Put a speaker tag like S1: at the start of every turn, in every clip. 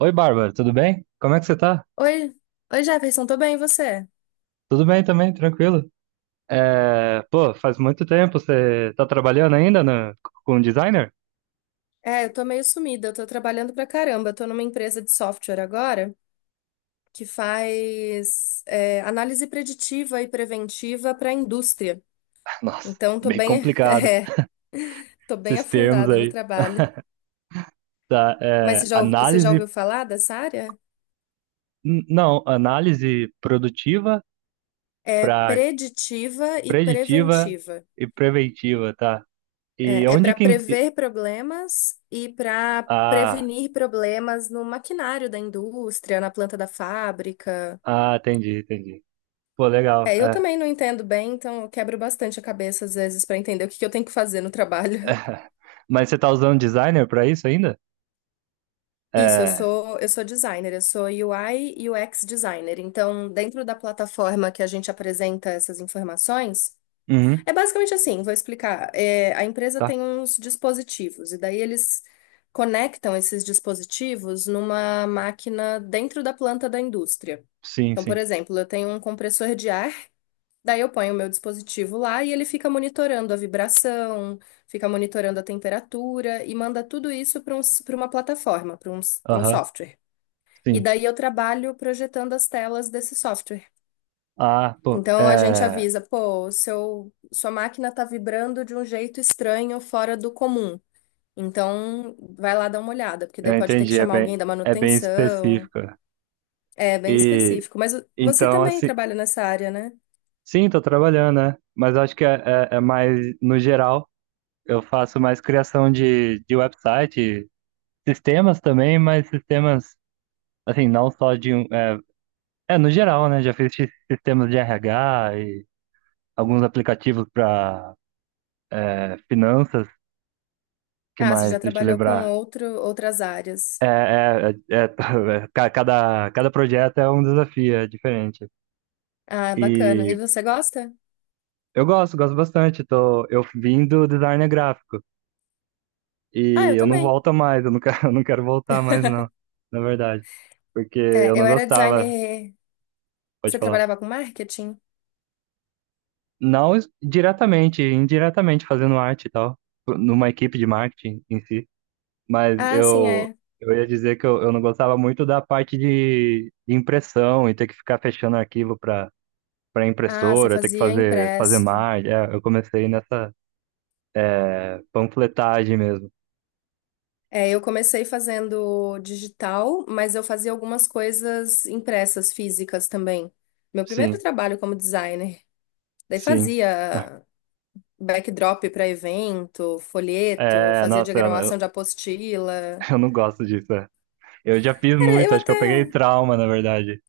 S1: Oi, Bárbara, tudo bem? Como é que você tá?
S2: Oi, Jefferson, tô bem, e você?
S1: Tudo bem também, tranquilo. Pô, faz muito tempo você tá trabalhando com designer?
S2: Eu tô meio sumida, eu tô trabalhando pra caramba. Eu tô numa empresa de software agora que faz análise preditiva e preventiva pra indústria.
S1: Nossa,
S2: Então, tô
S1: bem
S2: bem,
S1: complicado
S2: tô bem
S1: esses termos
S2: afundada no
S1: aí.
S2: trabalho.
S1: Tá,
S2: Mas
S1: é,
S2: você já
S1: análise,
S2: ouviu falar dessa área?
S1: não, análise produtiva
S2: É
S1: para
S2: preditiva e
S1: preditiva
S2: preventiva.
S1: e preventiva, tá? E
S2: É, é
S1: onde
S2: para
S1: que... en- e-
S2: prever problemas e para
S1: Ah,
S2: prevenir problemas no maquinário da indústria, na planta da fábrica.
S1: ah, entendi, entendi. Pô, legal,
S2: É, eu
S1: é.
S2: também não entendo bem, então eu quebro bastante a cabeça às vezes para entender o que que eu tenho que fazer no trabalho.
S1: Mas você tá usando designer para isso ainda?
S2: Isso,
S1: É,
S2: eu sou designer, eu sou UI e UX designer. Então, dentro da plataforma que a gente apresenta essas informações,
S1: uhum,
S2: é basicamente assim, vou explicar. A empresa
S1: tá,
S2: tem uns dispositivos e daí eles conectam esses dispositivos numa máquina dentro da planta da indústria.
S1: sim,
S2: Então, por
S1: sim,
S2: exemplo, eu tenho um compressor de ar. Daí eu ponho o meu dispositivo lá e ele fica monitorando a vibração, fica monitorando a temperatura e manda tudo isso para uma plataforma, para um
S1: aham,
S2: software. E
S1: sim.
S2: daí eu trabalho projetando as telas desse software.
S1: Ah, pô,
S2: Então a gente avisa, pô, sua máquina está vibrando de um jeito estranho, fora do comum. Então vai lá dar uma olhada, porque
S1: eu
S2: daí pode ter que
S1: entendi,
S2: chamar alguém da
S1: é bem
S2: manutenção.
S1: específico.
S2: É bem
S1: E
S2: específico. Mas você
S1: então,
S2: também
S1: assim,
S2: trabalha nessa área, né?
S1: sim, tô trabalhando, né? Mas é, é mais no geral. Eu faço mais criação de website, sistemas também, mas sistemas, assim, não só de um. É, no geral, né? Já fiz sistemas de RH e alguns aplicativos para finanças, que
S2: Ah, você já
S1: mais? Deixa eu
S2: trabalhou com
S1: lembrar.
S2: outras áreas.
S1: Cada projeto é um desafio, é diferente.
S2: Ah, bacana. E
S1: E
S2: você gosta?
S1: eu gosto, gosto bastante. Eu vim do design gráfico
S2: Ah,
S1: e
S2: eu
S1: eu não
S2: também.
S1: volto mais, eu não quero, eu não quero voltar mais, não, na verdade. Porque eu
S2: É,
S1: não
S2: eu era
S1: gostava,
S2: designer.
S1: pode
S2: Você
S1: falar.
S2: trabalhava com marketing?
S1: Não diretamente, indiretamente fazendo arte e tal, numa equipe de marketing em si. Mas
S2: Ah, sim,
S1: eu,
S2: é.
S1: eu ia dizer que eu não gostava muito da parte de impressão e ter que ficar fechando arquivo para
S2: Ah, você
S1: impressora, ter que
S2: fazia
S1: fazer, fazer
S2: impresso.
S1: mais. É, eu comecei nessa panfletagem mesmo.
S2: É, eu comecei fazendo digital, mas eu fazia algumas coisas impressas, físicas também. Meu primeiro
S1: Sim,
S2: trabalho como designer. Daí
S1: sim.
S2: fazia backdrop para evento, folheto,
S1: É,
S2: fazia
S1: nossa, eu
S2: diagramação de apostila.
S1: eu não gosto disso, é. Eu já fiz
S2: Cara, eu
S1: muito, acho que eu
S2: até
S1: peguei trauma, na verdade.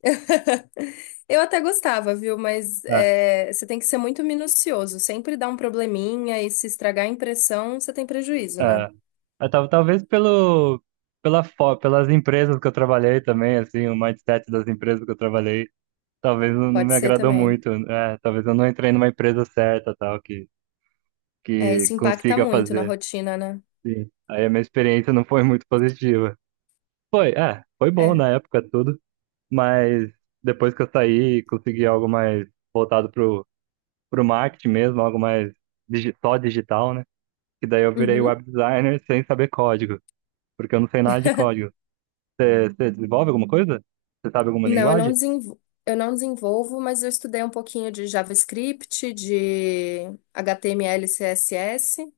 S2: Eu até gostava, viu? Mas
S1: É,
S2: é, você tem que ser muito minucioso. Sempre dá um probleminha e se estragar a impressão, você tem prejuízo, né?
S1: é. Talvez pelo, pelas empresas que eu trabalhei também, assim, o mindset das empresas que eu trabalhei, talvez não
S2: Pode
S1: me
S2: ser
S1: agradou
S2: também.
S1: muito. É, talvez eu não entrei numa empresa certa, tal,
S2: É, isso
S1: que
S2: impacta
S1: consiga
S2: muito na
S1: fazer.
S2: rotina, né?
S1: Sim. Aí a minha experiência não foi muito positiva. Foi, é, foi bom
S2: É.
S1: na época tudo, mas depois que eu saí, consegui algo mais voltado pro marketing mesmo, algo mais só digital, né? Que daí eu virei
S2: Uhum.
S1: web designer sem saber código, porque eu não sei nada de código. Você desenvolve alguma coisa? Você sabe alguma
S2: Não,
S1: linguagem?
S2: eu não desenvolvo, mas eu estudei um pouquinho de JavaScript, de HTML, CSS.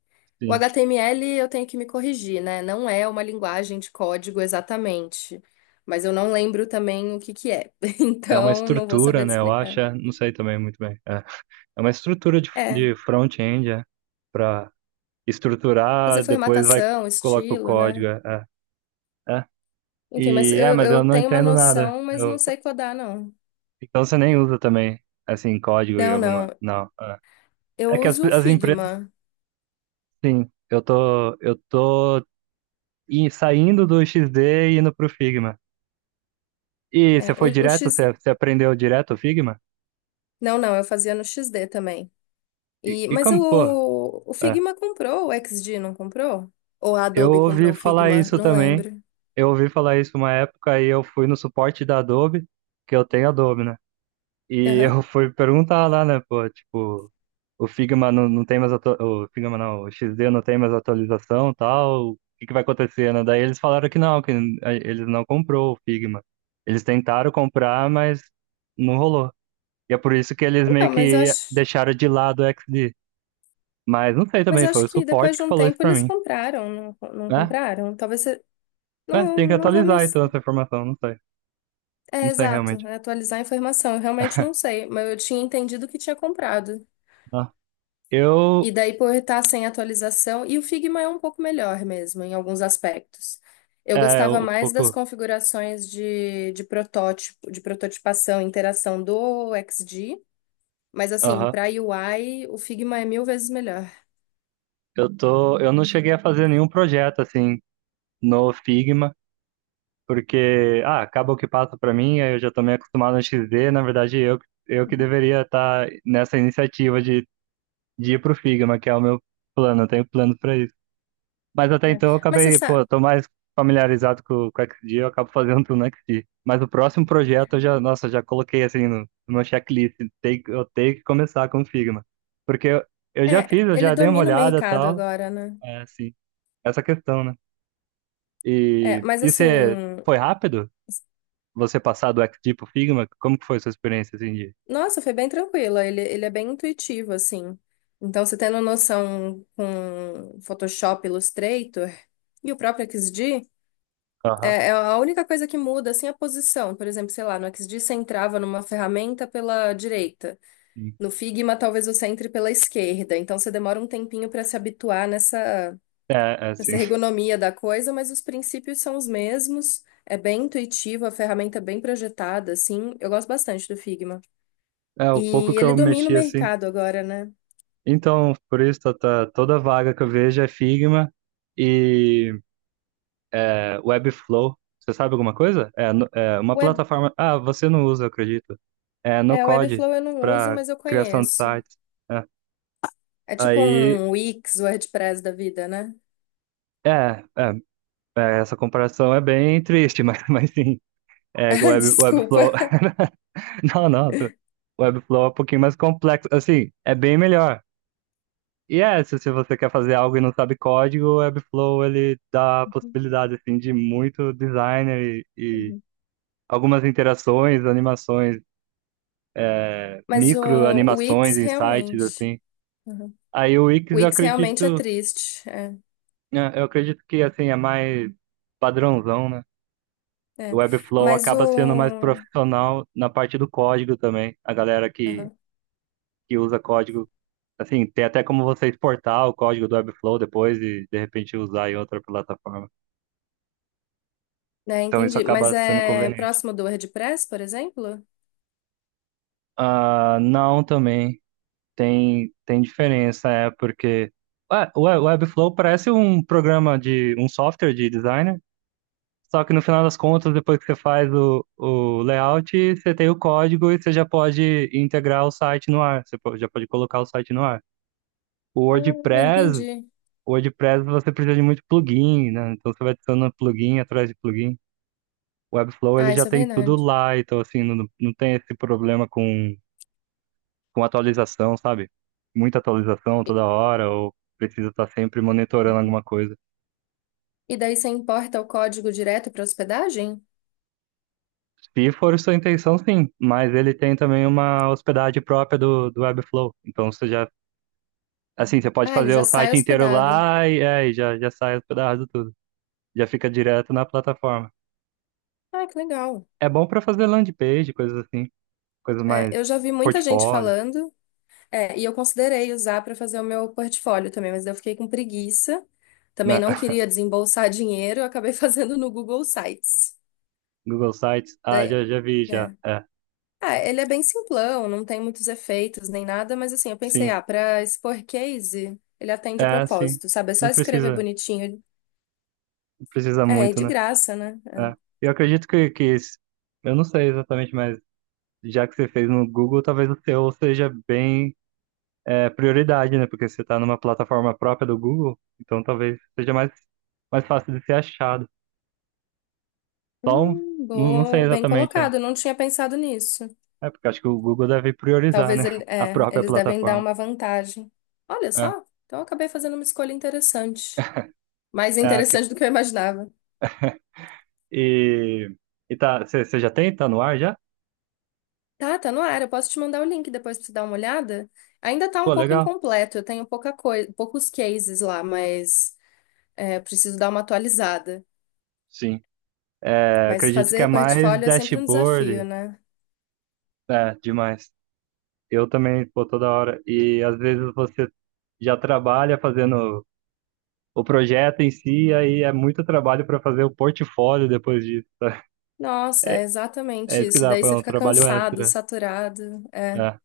S2: O
S1: Sim.
S2: HTML eu tenho que me corrigir, né? Não é uma linguagem de código exatamente, mas eu não lembro também o que que é.
S1: É uma
S2: Então, não vou saber
S1: estrutura,
S2: te
S1: né? Eu acho,
S2: explicar.
S1: é, não sei também muito bem. É, é uma estrutura
S2: É.
S1: de front-end, é, para
S2: Fazer
S1: estruturar, depois vai
S2: formatação,
S1: coloca o
S2: estilo,
S1: código,
S2: né?
S1: é, é, é.
S2: Enfim,
S1: Mas eu
S2: eu
S1: não
S2: tenho uma
S1: entendo nada.
S2: noção, mas não sei codar, não.
S1: Então você nem usa também, assim, código e
S2: Não, não.
S1: alguma. Não. É, é
S2: Eu
S1: que
S2: uso o
S1: as empresas.
S2: Figma.
S1: Sim, eu tô saindo do XD e indo pro Figma. E você foi
S2: O
S1: direto?
S2: X...
S1: Você aprendeu direto o Figma?
S2: Não, não, eu fazia no X D também.
S1: E,
S2: E,
S1: e
S2: mas
S1: como, pô,
S2: o
S1: é,
S2: Figma comprou, o X D não comprou? Ou a
S1: eu
S2: Adobe
S1: ouvi
S2: comprou o
S1: falar
S2: Figma?
S1: isso
S2: Não
S1: também.
S2: lembro.
S1: Eu ouvi falar isso uma época e eu fui no suporte da Adobe, que eu tenho Adobe, né? E
S2: Aham.
S1: eu fui perguntar lá, né, pô, tipo, o Figma não, o XD não tem mais atualização, e tal, o que que vai acontecer, né? Daí eles falaram que não, que eles não comprou o Figma. Eles tentaram comprar, mas não rolou. E é por isso que eles meio
S2: Então,
S1: que deixaram de lado o XD. Mas não sei
S2: mas
S1: também,
S2: eu
S1: foi
S2: acho
S1: o
S2: que depois
S1: suporte
S2: de
S1: que
S2: um
S1: falou isso
S2: tempo
S1: pra
S2: eles
S1: mim,
S2: compraram, não
S1: né?
S2: compraram? Talvez você...
S1: É,
S2: Não,
S1: tem que
S2: não vou me...
S1: atualizar então essa informação, não sei,
S2: É,
S1: não sei
S2: exato,
S1: realmente.
S2: é atualizar a informação. Eu realmente não sei, mas eu tinha entendido que tinha comprado.
S1: Ah,
S2: E
S1: eu,
S2: daí por estar sem atualização, e o Figma é um pouco melhor mesmo, em alguns aspectos. Eu
S1: é,
S2: gostava
S1: um
S2: mais das
S1: pouco,
S2: configurações de protótipo, de prototipação, interação do XD, mas assim, para UI, o Figma é mil vezes melhor.
S1: Eu não cheguei a fazer nenhum projeto assim no Figma, porque ah, acaba o que passa para mim, aí eu já tô meio acostumado no XD, na verdade eu que
S2: Uhum.
S1: deveria estar nessa iniciativa de ir pro Figma, que é o meu plano, eu tenho plano para isso. Mas até
S2: Né?
S1: então eu
S2: Mas você
S1: acabei, pô,
S2: sabe,
S1: eu tô mais familiarizado com o XD, eu acabo fazendo tudo no XD. Mas o próximo projeto eu já, nossa, já coloquei assim no meu checklist, tem, eu tenho que começar com o Figma, porque eu já fiz, eu
S2: ele
S1: já dei uma
S2: domina o
S1: olhada e
S2: mercado
S1: tal,
S2: agora, né?
S1: é assim, essa questão, né?
S2: É, mas
S1: E você
S2: assim,
S1: foi rápido? Você passar do XG pro Figma? Como que foi sua experiência assim de.
S2: nossa, foi bem tranquila, ele é bem intuitivo, assim. Então, você tendo noção com Photoshop, Illustrator e o próprio XD,
S1: Aham,
S2: é, é a única coisa que muda, assim, a posição. Por exemplo, sei lá, no XD você entrava numa ferramenta pela direita.
S1: sim.
S2: No Figma, talvez você entre pela esquerda. Então, você demora um tempinho para se habituar
S1: É, é assim.
S2: nessa ergonomia da coisa, mas os princípios são os mesmos. É bem intuitivo, a ferramenta é bem projetada, assim. Eu gosto bastante do Figma.
S1: É, o pouco
S2: E
S1: que
S2: ele
S1: eu
S2: domina o
S1: mexi assim.
S2: mercado agora, né?
S1: Então, por isso, toda vaga que eu vejo é Figma e é, Webflow. Você sabe alguma coisa? É, é uma
S2: Web,
S1: plataforma. Ah, você não usa, eu acredito. É no
S2: é, o
S1: Code
S2: Webflow eu não uso,
S1: para
S2: mas eu
S1: criação de
S2: conheço.
S1: sites. É.
S2: É tipo
S1: Aí,
S2: um Wix, WordPress da vida, né?
S1: é, é, é, essa comparação é bem triste, mas sim. É, que o Webflow.
S2: Desculpa.
S1: Não, não, Webflow é um pouquinho mais complexo. Assim, é bem melhor. Se você quer fazer algo e não sabe código, o Webflow ele dá a possibilidade assim, de muito designer e algumas interações, animações,
S2: Mas o
S1: micro
S2: o
S1: animações,
S2: Wix
S1: insights,
S2: realmente.
S1: assim.
S2: Uhum.
S1: Aí o Wix
S2: O
S1: eu
S2: Wix realmente é
S1: acredito,
S2: triste. É,
S1: né, eu acredito que assim, é mais padrãozão, né? O
S2: é.
S1: Webflow
S2: Mas
S1: acaba sendo mais
S2: o.
S1: profissional na parte do código também. A galera
S2: Uhum.
S1: que usa código. Assim, tem até como você exportar o código do Webflow depois e de repente usar em outra plataforma.
S2: É,
S1: Então isso
S2: entendi. Mas
S1: acaba sendo
S2: é
S1: conveniente.
S2: próximo do WordPress, por exemplo?
S1: Ah, não, também tem, tem diferença, é porque ah, o Webflow parece um programa de um software de designer, só que no final das contas, depois que você faz o layout, você tem o código e você já pode integrar o site no ar, já pode colocar o site no ar. O
S2: Ah,
S1: WordPress
S2: entendi.
S1: O WordPress você precisa de muito plugin, né? Então você vai adicionando plugin atrás de plugin. O Webflow ele
S2: Ah,
S1: já
S2: isso é
S1: tem tudo
S2: verdade.
S1: lá, então assim, não, não tem esse problema com atualização, sabe? Muita atualização
S2: E
S1: toda hora, ou precisa estar sempre monitorando alguma coisa.
S2: e daí você importa o código direto para hospedagem?
S1: Se for sua intenção, sim, mas ele tem também uma hospedagem própria do Webflow. Então você já, assim, você pode
S2: Ah, ele
S1: fazer
S2: já
S1: o
S2: sai
S1: site inteiro
S2: hospedado.
S1: lá e aí já, já sai hospedado tudo. Já fica direto na plataforma.
S2: Ah, que legal.
S1: É bom para fazer landing page, coisas assim, coisas
S2: É,
S1: mais
S2: eu já vi muita gente
S1: portfólio,
S2: falando. É, e eu considerei usar para fazer o meu portfólio também, mas eu fiquei com preguiça. Também
S1: né?
S2: não queria desembolsar dinheiro, eu acabei fazendo no Google Sites.
S1: Google Sites. Ah,
S2: Daí,
S1: já, já vi, já.
S2: né?
S1: É,
S2: Ah, ele é bem simplão, não tem muitos efeitos nem nada, mas assim, eu pensei,
S1: sim.
S2: ah, para expor case, ele atende o
S1: É, sim.
S2: propósito, sabe? É só
S1: Não
S2: escrever
S1: precisa,
S2: bonitinho.
S1: não precisa
S2: É, e
S1: muito,
S2: de
S1: né?
S2: graça, né?
S1: É.
S2: É.
S1: Eu acredito que, eu não sei exatamente, mas já que você fez no Google, talvez o seu seja bem, é, prioridade, né? Porque você está numa plataforma própria do Google, então talvez seja mais, mais fácil de ser achado. Só um, não, não sei
S2: Bom, bem
S1: exatamente, é.
S2: colocado, eu não tinha pensado nisso.
S1: É, porque acho que o Google deve priorizar, né?
S2: Talvez ele,
S1: A
S2: é,
S1: própria
S2: eles devem dar
S1: plataforma.
S2: uma vantagem. Olha
S1: É,
S2: só, então eu acabei fazendo uma escolha interessante. Mais
S1: é.
S2: interessante do que eu imaginava.
S1: E, e tá, você já tem? Tá no ar já?
S2: Tá, tá no ar. Eu posso te mandar o link depois pra você dar uma olhada. Ainda tá um
S1: Pô,
S2: pouco
S1: legal.
S2: incompleto. Eu tenho pouca coisa, poucos cases lá, mas é, eu preciso dar uma atualizada.
S1: Sim. É,
S2: Mas
S1: acredito que é
S2: fazer
S1: mais
S2: portfólio é sempre um desafio,
S1: dashboard,
S2: né?
S1: é, demais. Eu também, pô, toda hora. E às vezes você já trabalha fazendo o projeto em si, aí é muito trabalho para fazer o portfólio depois disso.
S2: Nossa, é
S1: É
S2: exatamente
S1: isso que
S2: isso.
S1: dá,
S2: Daí
S1: pô, é
S2: você
S1: um
S2: fica
S1: trabalho
S2: cansado,
S1: extra.
S2: saturado. É.
S1: É,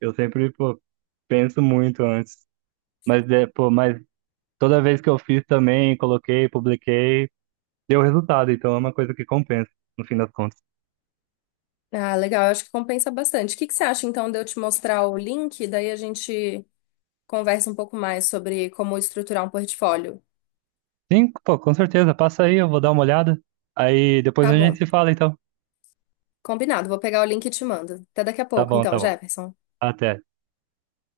S1: eu sempre, pô, penso muito antes. Mas, é, pô, mas toda vez que eu fiz também, coloquei, publiquei, deu resultado. Então é uma coisa que compensa, no fim das contas.
S2: Ah, legal. Eu acho que compensa bastante. O que que você acha, então, de eu te mostrar o link? Daí a gente conversa um pouco mais sobre como estruturar um portfólio.
S1: Sim, pô, com certeza. Passa aí, eu vou dar uma olhada. Aí depois
S2: Tá
S1: a
S2: bom.
S1: gente se fala, então.
S2: Combinado, vou pegar o link e te mando. Até daqui a
S1: Tá
S2: pouco,
S1: bom, tá
S2: então,
S1: bom.
S2: Jefferson.
S1: Até.